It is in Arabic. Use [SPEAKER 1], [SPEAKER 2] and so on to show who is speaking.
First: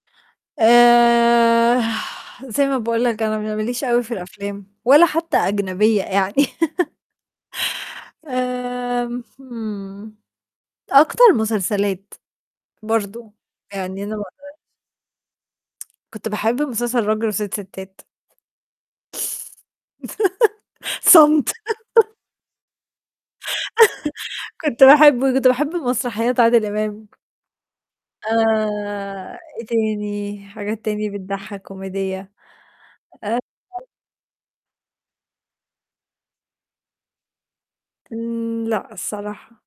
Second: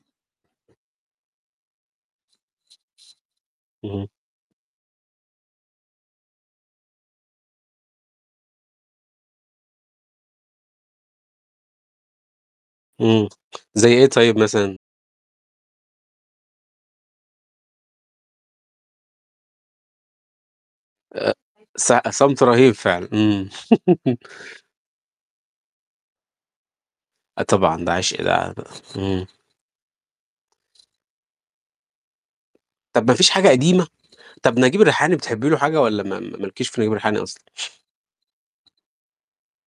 [SPEAKER 1] آآ زي ما باقول لك أنا ما ل ما ليش أوي
[SPEAKER 2] اهم.
[SPEAKER 1] في الأفلام ولا حتى أجنبية يعني. آمم، اهم، أكتر مسلسلات،
[SPEAKER 2] إمم،
[SPEAKER 1] برضه،
[SPEAKER 2] زي
[SPEAKER 1] يعني
[SPEAKER 2] إيه
[SPEAKER 1] أنا ما
[SPEAKER 2] طيب
[SPEAKER 1] أقدرش
[SPEAKER 2] مثلًا؟
[SPEAKER 1] كنت باحب مسلسل راجل وسِت ستات.
[SPEAKER 2] آآ،
[SPEAKER 1] صمت.
[SPEAKER 2] ص صمت رهيب فعلًا، إمم.
[SPEAKER 1] كنت باحب كنت باحب مسرحيّات عادل إمام.
[SPEAKER 2] آه، طبعًا ده عِشق ده، إمم.
[SPEAKER 1] آآ، إيه تاني، حاجات تاني بتضحّك كوميدية؟
[SPEAKER 2] طَب ما فيش حاجة
[SPEAKER 1] [unintelligible]
[SPEAKER 2] قديمة؟ طَب نجيب الريحاني بتحبّي له حاجة والّا ما ما ما لكيش في نجيب الريحاني أصلًا؟
[SPEAKER 1] إمم، لأ الصراحة.